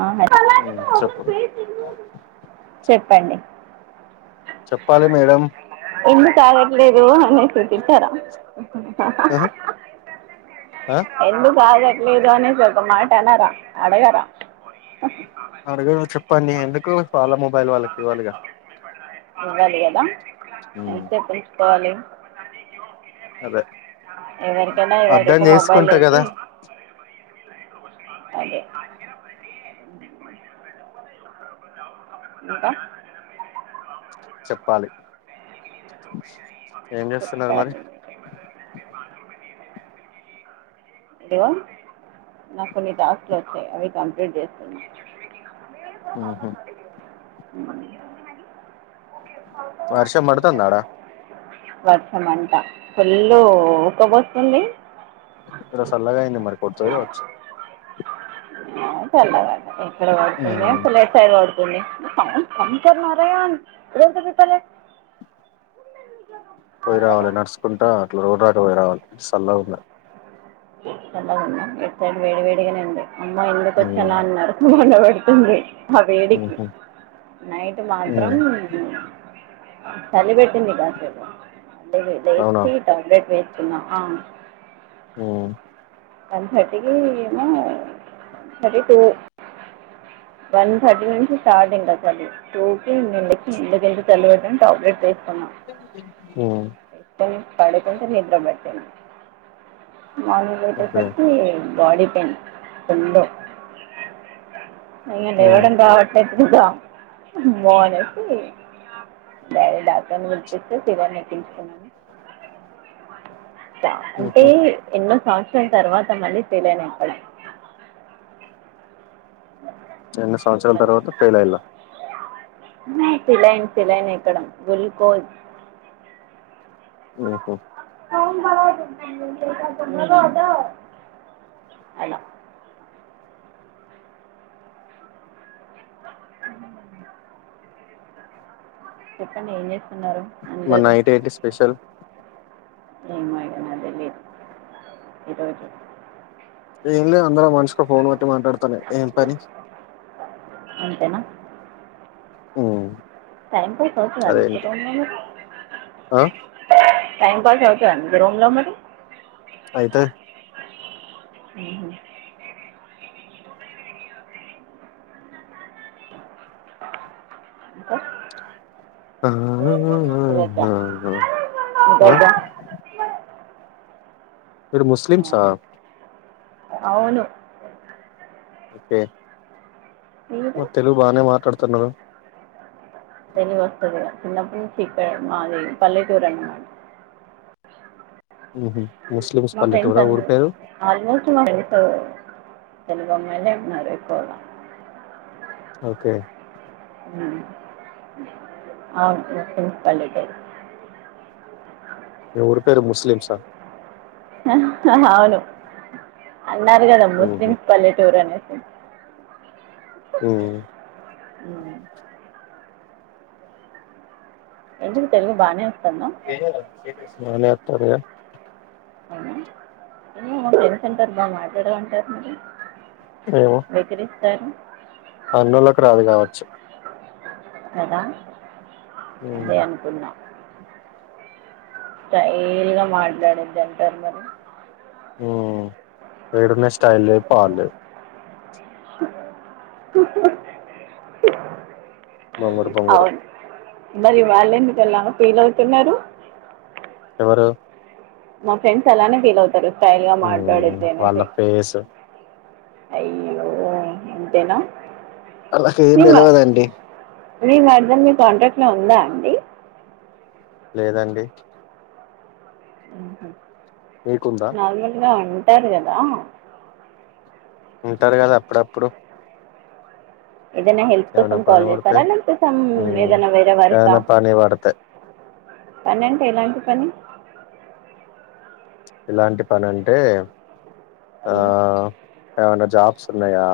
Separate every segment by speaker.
Speaker 1: ఆ
Speaker 2: ఉమ్, చెప్పు
Speaker 1: చెప్పండి
Speaker 2: చెప్పాలి మేడం
Speaker 1: ఎందుకు అగట్లేదు అనీ చెప్పారా ఎందుకు ఆగట్లేదు అనేసి ఒక మాట అనార అడగార
Speaker 2: అడుగారు చెప్పండి ఎందుకు వాళ్ళ మొబైల్ వాళ్ళకి ఇవ్వాలిగా
Speaker 1: అడగలి కదా
Speaker 2: ఉమ్,
Speaker 1: ఎంత పెంచుకోవాలి
Speaker 2: అదే
Speaker 1: ఎవరికైనా ఇవ్వాళ
Speaker 2: అర్థం
Speaker 1: రేపు మొబైల్
Speaker 2: చేసుకుంటా
Speaker 1: లేంది
Speaker 2: కదా
Speaker 1: అదే ఎంత
Speaker 2: చెప్పాలి ఏం చేస్తున్నారు మరి
Speaker 1: [inaudible] ఇగో నాకు కొన్ని టాస్క్లు వచ్చాయి అవి కంప్లీట్ చేస్తు మే కూడా
Speaker 2: ఉహు.
Speaker 1: పారు ఓకే
Speaker 2: వర్షం పడతందా అడా
Speaker 1: వర్షమంట ఫుల్ళు ఒక్కబోస్తుంది
Speaker 2: ఈడ చల్లగా అయింది మరి కొడుతదో కావచ్చు
Speaker 1: చల్లగా ఎక్కడ
Speaker 2: ఉమ్,
Speaker 1: పడుతుంది లట్ సైడ్ పడుతుంది కంతున్నారే రేపు రెపరె
Speaker 2: పోయి రావాలి నడుచుకుంటా అట్లా రోడ్ దాటి పోయి రావాలి చల్లగ ఉంది.
Speaker 1: చల్లగుందా ఇట్ సైడ్ వేడి వేడిగానే ఉంది అమ్మా ఎందుకు
Speaker 2: ఉమ్,
Speaker 1: వచ్చన అన్నారు పడుతుంది ఆ వేడికి
Speaker 2: ఉహు,
Speaker 1: నైట్ మాత్రం
Speaker 2: ఉమ్,
Speaker 1: చలి పెట్టింది కాసేపు
Speaker 2: అవునా
Speaker 1: లేపి టాబ్లెట్ వేస్తున్నా అవున్
Speaker 2: ఉ
Speaker 1: వన్ థర్టీకిఏమో థర్టీ టూ వన్ థర్టీ నుంచి స్టాటైంది అసలు టూకి [inaudible] టాబ్లెట్
Speaker 2: ఉమ్,
Speaker 1: పడకుంటే నిద్ర పట్టలె బాటిల్స్
Speaker 2: ఓకే
Speaker 1: పెట్టేసరికి బాడి పెయిన్స్ ఫుల్లు
Speaker 2: ఉమ్,
Speaker 1: [inaudible] రావట్లేదుగా బోనస్కి వేరే డాక్టర్ని పిలిపించి శిరంజీ ఎక్కించుకున్నాను అంటే
Speaker 2: ఉహు.
Speaker 1: ఎన్నో సంవ తర్వాత మళ్ళీ తెలియను ఇక్కడ
Speaker 2: రెండు సంవత్సరాల తర్వాత ఫైల్ అయిల్ల
Speaker 1: సేలైన్ సేలైన్ ఎక్కడం గ్లూల్కోజ్
Speaker 2: ఉహు
Speaker 1: ఫోన్ పాలగ్గొట్టద్ధండి అ చెప్పండి ఏం చేస్తున్నారు
Speaker 2: మరి
Speaker 1: అందరూ
Speaker 2: నైట్ ఏంటి స్పెషల్
Speaker 1: ఏం మేడం నాకు తెలీదు ఈరోజు
Speaker 2: ఏం లే అందరు మనిషికో ఫోన్ బట్టి మాట్లాడతనే ఏం పని
Speaker 1: అంతేనా
Speaker 2: మ్
Speaker 1: టైం పాస్ అవుతద మీకు రూమ్ లో మరి
Speaker 2: ఆ!
Speaker 1: టైం పాస్ అవుతద అండి మీ రూమ్ లో మరి
Speaker 2: ఆయితది
Speaker 1: మ్ హు ఇంకా
Speaker 2: అఆ..... తనాన ఆహ్!
Speaker 1: ఇదొద్దా
Speaker 2: మీరు ముస్లిమ్సా
Speaker 1: అవును
Speaker 2: ఓకే
Speaker 1: మీరు
Speaker 2: మరి తెలుగు బానే మాట్లాడుతున్నారు
Speaker 1: తెలుగు వస్తదిగా చిన్నప్పుడు ఇక్కడె మాది పల్లెటూరు అనమాట అ
Speaker 2: మ్ హు
Speaker 1: మా ఫ్రెండ్స్ అ ఆల్మోస్ట్ మా ఫ్రండ్స్ తెలుగు అమ్మాయిలే ఉన్నారు ఎక్కువగ
Speaker 2: ఓకే
Speaker 1: మ్ ఆవ్ ట్రెస్టింగ్ పల్లెటూరు
Speaker 2: మీ ఊరు పేరు ముస్లిమ్సా
Speaker 1: అవును అన్నారు కదా
Speaker 2: హుహు.
Speaker 1: ముస్లిమ్స్ పల్లెటూరు అనేసి
Speaker 2: మ్
Speaker 1: మ్ ఎందుకు తెలుగు బానే
Speaker 2: అనియ తెరియ
Speaker 1: అవునా ఏమో తెలుసు అంటారు బా మాట్లాడరు అంటారు మరి బెదిరిస్తారు
Speaker 2: అన్నోళ్ళకు రాదు కావచ్చు
Speaker 1: కదా అదే
Speaker 2: హ్మ్.
Speaker 1: అనుకున్నా స్టైల్ గా మాట్లాడిద్ది అంటారు మరి
Speaker 2: మ్ ఇడనే స్టైల్ లేదు పాడు లేదు బొంగురు బొంగురు
Speaker 1: అవును మరి వాళ్ళు ఎందుకు అలా ఫీల్ అవుతున్నారు
Speaker 2: ఎవరు
Speaker 1: మా ఫ్రెండ్స్ అలానే ఫీల్ అవుతారు స్టైల్ గా
Speaker 2: హ్మ్.
Speaker 1: మాట్లాడిద్ది
Speaker 2: వాళ్ళ
Speaker 1: అనేసి
Speaker 2: ఫేస్
Speaker 1: అయ్యో ఇంతేనా
Speaker 2: ఆళ్ళకి ఏం తెల్వదండి
Speaker 1: మీ మరదల్ మీ కాంటాక్ట్ లో ఉందా అండి
Speaker 2: లేదండి మీకుందా?
Speaker 1: నార్మల్గా ఉంటారు కదా
Speaker 2: ఉంటారు కదా అప్పుడప్పుడు
Speaker 1: ఏదైనా హెల్ప్ కోసం
Speaker 2: ఏమైనా
Speaker 1: కాల్
Speaker 2: పని పడితే.
Speaker 1: చేస్తారా లేపోతే సమ్
Speaker 2: హ్మ్.
Speaker 1: ఏదైనా వేరే వర్క్ ఆ
Speaker 2: ఏదైనా పని పడతాయి
Speaker 1: పని అంటే ఎలాంటి పని
Speaker 2: ఇలాంటి పని అంటే ఆ ఏవన్నా జాబ్స్ ఉన్నాయా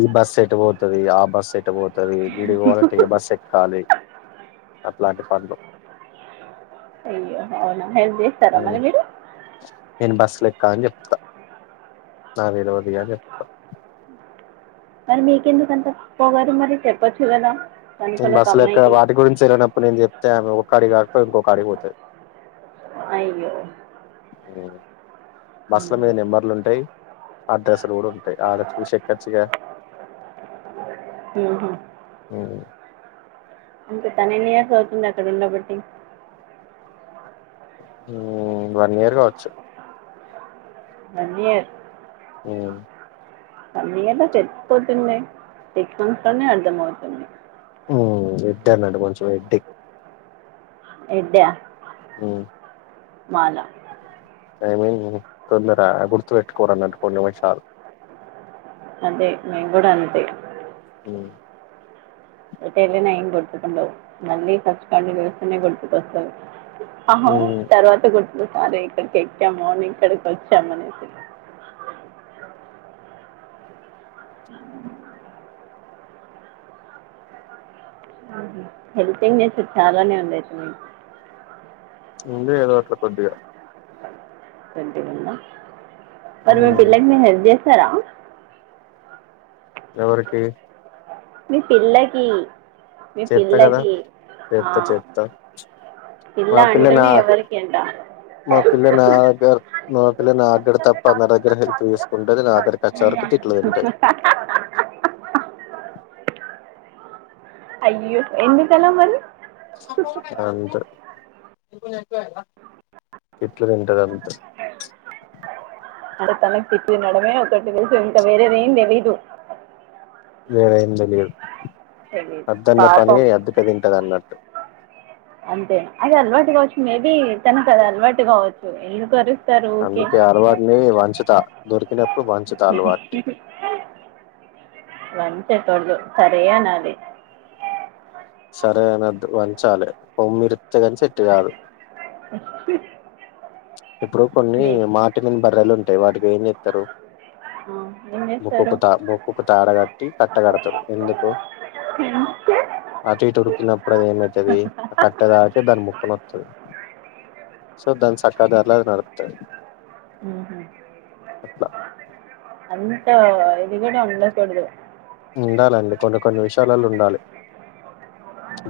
Speaker 2: ఈ బస్ ఎటు పోతది ఆ బస్ ఎట్ టు పోతది ఈడికి పోవాలి అంటే ఏ బస్ ఎక్కాలి అట్లాంటి పనులు
Speaker 1: అయ్యా అవునా హెల్ప్ చేస్తారా
Speaker 2: ఉమ్
Speaker 1: మరి మీరు
Speaker 2: నేను బస్సు లెక్కా అని చెప్తా నా వేలువ ఇక చెప్ప
Speaker 1: మరి మీకెందు కంత పొగరు మరి చెప్పొచ్చు కదా
Speaker 2: నేను
Speaker 1: కనుకొని ఒక
Speaker 2: బస్సులు ఎక్కడ
Speaker 1: అమ్మాయికి
Speaker 2: వాటి గురించి వెళ్ళినప్పుడు నేను చెప్తే ఆమె ఒ అడి కాకపో ఇంకొక కడికి పోతంది
Speaker 1: అయ్యో
Speaker 2: అయ్యో బస్సుల మీద నెంబర్లు ఉంటాయి అడ్రసులు కూడా ఉంటాయి ఆగా చూసి ఎక్కచ్చుగా
Speaker 1: హమ్ అంత తన ఎన్ని ఇయర్స్ అవుతుంది అక్కడ ఉన్నప్పటికీ
Speaker 2: ఉమ్ వన్ ఇయర్ కావచ్చు
Speaker 1: వన్ ఇయర్
Speaker 2: అవు
Speaker 1: అన్నీ అలా తెచ్చిపోతుందే తెచ్చట్లోనే అర్థంమవుతుంది
Speaker 2: ఉమ్ ఎడ్డనండి కొంచెం ఎడ్డి
Speaker 1: ఎడ్డి మాల
Speaker 2: ఐ మీన్ తొందర గుర్తు పెట్టుకోరున్నంటు కొన్ని నిమిషాలు
Speaker 1: అదే మేము కూడా అంతే
Speaker 2: అవునా
Speaker 1: ఎట్టు వెళ్ళిన ఏం కొట్టుకున్నాలు మళ్ళి ఫస్ట్ క నుంచే కొట్టుపోస్త
Speaker 2: మ్మ్
Speaker 1: తర్వాత కొట్టు ఒకసారి ఇక్కడికి ఎక్కాము అని ఇక్కడికి వచ్చాము అనేసి [unintelligible] అ హెల్పింగ్ నెస్ చాలానే ఉంది అయితే మీకు
Speaker 2: ఉంది ఏదో అట్లా కొద్దిగా
Speaker 1: మరి మీ
Speaker 2: మ్మ్
Speaker 1: పిల్లకి మీరు హెల్ప్ చేసా స్తారా
Speaker 2: ఎవరికి
Speaker 1: మీ పిల్లకి మీ
Speaker 2: చెత్త కదా
Speaker 1: పిల్లకి ఆ
Speaker 2: చెత్త చెత్త
Speaker 1: పిల్ల
Speaker 2: మా నా
Speaker 1: అంటనే ఎవరికి అంట
Speaker 2: మా పిల్ల నా దగ్గర మా పిల్ల నా అక్కడ తప్ప నా దగ్గర హెల్ప్ తీసుకుంటేది నా అక్కడ కచ్చరకు
Speaker 1: [unintelligible] అయ్యో ఎందుకలా మరి
Speaker 2: అంతే తిట్లు తింటారు అంతే
Speaker 1: స అంటే తనకు తిట్లూ తినడమే ఒకటి తెలుసు ఇంకా వేరేది ఏంది తెలీదు
Speaker 2: లేద ఏమి తెలీదు
Speaker 1: తెలీదు.
Speaker 2: అద్దన్న పని
Speaker 1: పాపం.
Speaker 2: అద్దక తింటది అన్నట్టు
Speaker 1: అంతే అది అలవాటు కావచ్చు మేబీ తను కది అలవాటు కావచ్చు ఎందుకోరు
Speaker 2: అందుకే అలవాటునే వంచుత దొరికినప్పుడు వంచుత అలవాటు
Speaker 1: వంచ కుడదు సరే అన్నాలి
Speaker 2: వంచాలే పొమ్మిరుస్తకని సెట్టు కాదు
Speaker 1: [unintelligible]
Speaker 2: ఇప్పుడు కొన్ని
Speaker 1: మీ
Speaker 2: మాటి వనని బర్రెలు ఉంటాయి వాటికి ఏం చెప్తారు
Speaker 1: ఆ ఏం
Speaker 2: ముక్
Speaker 1: చేస్తారు
Speaker 2: కు తా ముక్కుకు తాడగట్టి కట్టగడతరు ఎందుకు
Speaker 1: క
Speaker 2: అటు ఇటు ఉరికినప్పుడు అది ఏమైతుది ఆ కట్టె దాకే దాని ముక్కన వస్తుంది సో దన్ సక్కదు ఎలా నడుతది
Speaker 1: ఉహు అంత ఇది కుడా ఉండ కూడదు
Speaker 2: ఉండాలండి కొన్ని కొన్ని విషయాలలో ఉండాలి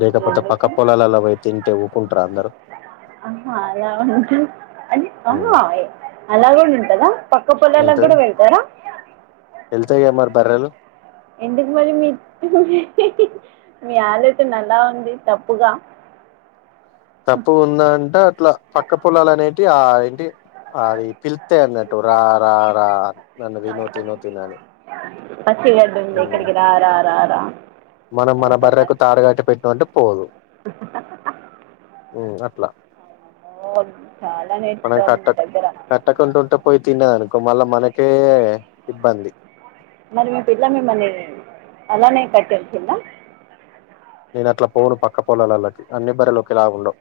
Speaker 2: లేకపోతే పక్క
Speaker 1: ఎందుకు
Speaker 2: పొలాలలో పోయి తింటే ఊరుకుంటారా అందరు
Speaker 1: అ అలా అంట [unintelligible] అలా కూడా ఉంటందా పక్క పొలల కి కూడా వెళ్తారా
Speaker 2: వెళ్తయ్ గా మరి బర్రెలు
Speaker 1: ఎందుకు మరి మీ మీ ఆలోచన ఆలా ఉంది తప్పుగా అవు
Speaker 2: తప్పు ఉంద అంటే అట్లా పక్క పొలలు అనేటివి ఆ ఏంటి అది పిల్ యఅన్నట్టు రా రా రా నన్న తిను తిను తినో అని
Speaker 1: పచ్చగడ్డి ఉంది
Speaker 2: ఉమ్.
Speaker 1: ఇక్కడికి రా రా ర
Speaker 2: మనం మన బర్రెకు తాడు కట్టి పెట్టిన మంటే పోదు అట్లా
Speaker 1: అమ్మో చాలా
Speaker 2: మనం
Speaker 1: నేర్చుకోవాలి మీ
Speaker 2: కట్టక
Speaker 1: దగ్గర
Speaker 2: కట్టకుండా ఉంటే పోయి తిన్నదనుకో మళ్ళా మనకి కే ఇబ్బంది
Speaker 1: మరి మీ పిల్ల మిమ్మల్ని అలానే కట్టేసిందా
Speaker 2: నేను అట్ల పోను పక్క పోలాల లోకి అన్ని బర్రెలు ఓకేలా ఉండవు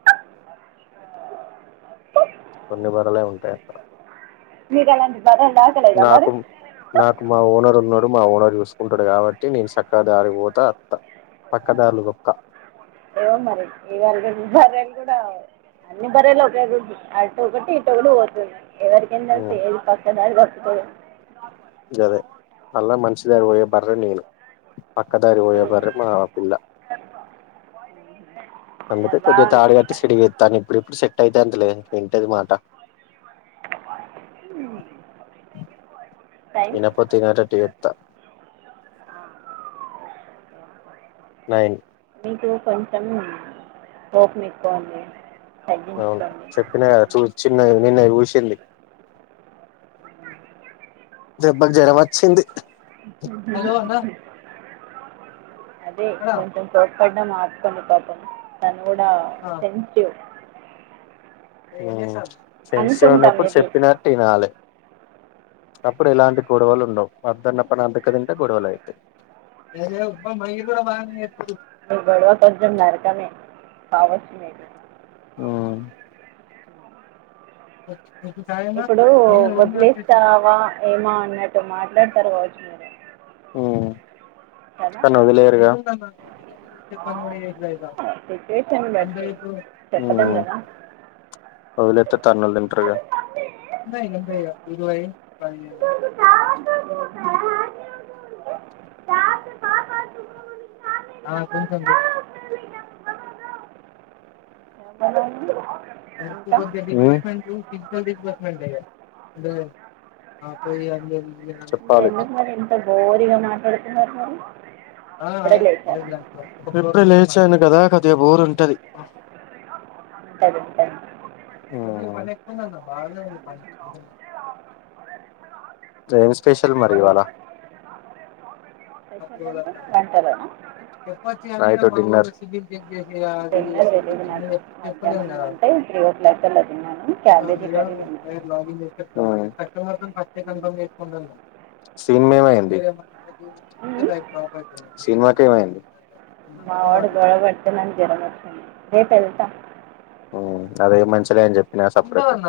Speaker 1: [inaudible]
Speaker 2: కొన్ని బర్రెలే ఉంటాయి అక్కడ
Speaker 1: మీకు అలాంటి బర్రెలు దాకలేదా
Speaker 2: నాకు
Speaker 1: మరి
Speaker 2: నాకు మా ఓనర్ ఉన్నా మా ఓనర్ చూసుకుంటాడు కాబట్టి నేను చక్క దారి పోత అట్ట పక్కదారులు తోక్క
Speaker 1: ఏవో మరి ఇయాన్ రేపు ఈ బర్రె కూడా అన్ని బర్రె లు ఒకే రూట్ అటు ఒకటి ఇటు ఒకటి పోతది ఎవరికిి ఎం తెలుసు
Speaker 2: ఉమ్
Speaker 1: ఏది పక్కదారి పట్తదో
Speaker 2: ఇదే అలా మంచి గా పోయే బర్రె ను నేను పక్కదారి పోయే బర్రె మా పిల్ల అందుకే కొద్దిగా
Speaker 1: బాగుంది
Speaker 2: తాడు కట్టి సిడిగిెస్తాను ఇప్పుడు ఇప్పుడు అట్టయితే అంతలేదు వింటది మాట
Speaker 1: టైం
Speaker 2: వినకపోతే వినేటట్టు చేప్తా నైన్
Speaker 1: మీకు కొంచెం కోపం ఎక్కువండీ
Speaker 2: అవును చెప్పినా కదా చూ చిన్న నిన్న చూసింది దెబ్బకి జ్వరం వచ్చింది
Speaker 1: అదే కొంచెం పడిన మార్చుకుంది పాపం తన కూడా సెన్సిటివ్
Speaker 2: సెన్సిటివ్
Speaker 1: అనుకుంటా
Speaker 2: ఉన్నప్పుడు
Speaker 1: మేబీ
Speaker 2: చెప్పినట్టు ఈనాలే అప్పుడు ఎలాంటి గొడవలు ఉండవు వద్దన్నప్డు అంతక తింటే గొడవలు అయితయి అదే ఉప్మా మా అయ్య కూడా బానే చేతడు
Speaker 1: అ గొడవ కొంచెం నరకమే కావచ్చు మీకు
Speaker 2: హుమ్ అఓ [inaudible]
Speaker 1: ఇప్పుడు వదిలేస్తావా ఏమా అన్నట్టు మాట్లాడతారు వాళ్ళు
Speaker 2: కానీ వదిలేయరు గా
Speaker 1: సిచ్యువేషన్ బట్టి చెప్పలేం
Speaker 2: ఉమ్
Speaker 1: కదా
Speaker 2: వదిలేస్తే తన్నులు తింటారు గా అ అంటయి ఇరువ పది [inaudible] ఆ కొంచెం బెట్టు
Speaker 1: [inaudible] ఇంకా
Speaker 2: డిపార్మెట్ డిపార్మెట్ంట చెప్పాలి
Speaker 1: పోరిగా మాట్లాడుతున్నారు మరి ఇప్పుడే లేచారా
Speaker 2: ఇప్పుడు లేచాను కదా కొద్దిగా బోరు ఉంటది
Speaker 1: సరే సరె
Speaker 2: మకు బాగా ఇంకా ఏం స్పెషల్ ఉంటది మరి ఇవాళ
Speaker 1: స్పెషల్ ఏంట వంటలోనా
Speaker 2: చెప్ప దిసిన్ని
Speaker 1: తిన్నది తెలియదు నాకు మధ్యాహ్నం
Speaker 2: చెప్పలేంద
Speaker 1: అంటే త్రీ ఓ క్లాక్ అలా తిన్నాను క్యాబేజీ కర్రీ తిన్నాను
Speaker 2: సినిమా మేమయింది
Speaker 1: ఉమ్.
Speaker 2: సినిమాకేమైంది
Speaker 1: మావాడు గొడబడుతనని జరగచ్చంది రేపు వెళ్తాం
Speaker 2: అదే మంచిషలే అని చెప్పినా సపరేట్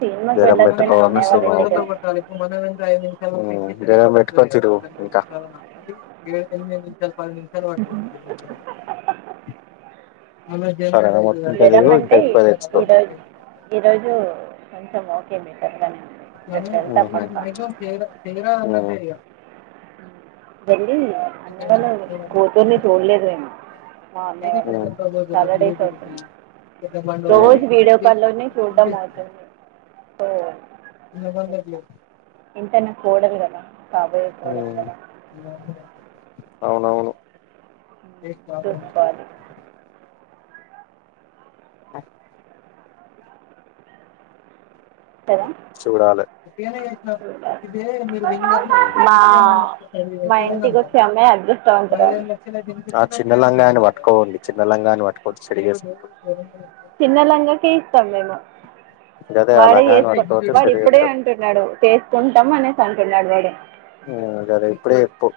Speaker 1: సినిమాకి
Speaker 2: జర
Speaker 1: వెళ్ళకపోయినా
Speaker 2: పెట్కో
Speaker 1: అన్నయ్య వాళ్ళ ఇంటికి వెళ్తా
Speaker 2: కొట్ట మనర ఇద పెట్టుకొనిచ్చరు ఇంకా పది నిమిషాలు పట్టలేదు [unintelligible] సరేైన మొత్తం ఇంట
Speaker 1: జ్వరం
Speaker 2: తెగు ఇకా
Speaker 1: అంటే ఈ-
Speaker 2: ఎక్కువ తెచ్చుకో
Speaker 1: ఈరోజు ఈరోజు కొంచెం ఓకే బెటర్గానే ఉంది రేపు వెళ్తా పక్కా
Speaker 2: అ అ
Speaker 1: వెళ్ళీ అన్నవాళ్ళ కూతుూర్ని చూడలేదు నేను ఆ అన్న వాళ్ళ చతుంది సాలడేస్ అవుతుంది రోజు వీడియో
Speaker 2: చెక్ చేసి చిక్ చేస్త
Speaker 1: ఓ
Speaker 2: ఇన్న బందరి
Speaker 1: ఇంత నా కూూడదు కదా కాబోయే కోడలు కదా
Speaker 2: అవునవును
Speaker 1: ఉమ్,
Speaker 2: ఏ ప్రబ్లం
Speaker 1: చూసుకోవాలి
Speaker 2: ఆ
Speaker 1: కదా
Speaker 2: చూడాలి
Speaker 1: చూడాలి
Speaker 2: ఇదే మీరు వింగర్లు ఇప్పుడు
Speaker 1: మా
Speaker 2: సీఎ
Speaker 1: మా
Speaker 2: విధంగా
Speaker 1: ఇంటికి
Speaker 2: ఉన్నారు
Speaker 1: వచ్చే అమ్మాయి అదృష్టవంతురాలు
Speaker 2: చిన్నలంగా అ వా పట్టుకోండి చిన్న లంగాని పట్టుకోవచ్చు చెడిగేసు
Speaker 1: చిన్న లంగాక ఇస్తాంలేేమ
Speaker 2: గదే ఆ
Speaker 1: వాడే
Speaker 2: లంగాని
Speaker 1: చేసుకు వాడు ఇప్పుడే
Speaker 2: చేస్తాడు
Speaker 1: అంటున్నాడు చేసుకుంటాం అనేసి అంటున్నాడు వాడే
Speaker 2: ఆ గదే ఇప్పుడే చెప్పు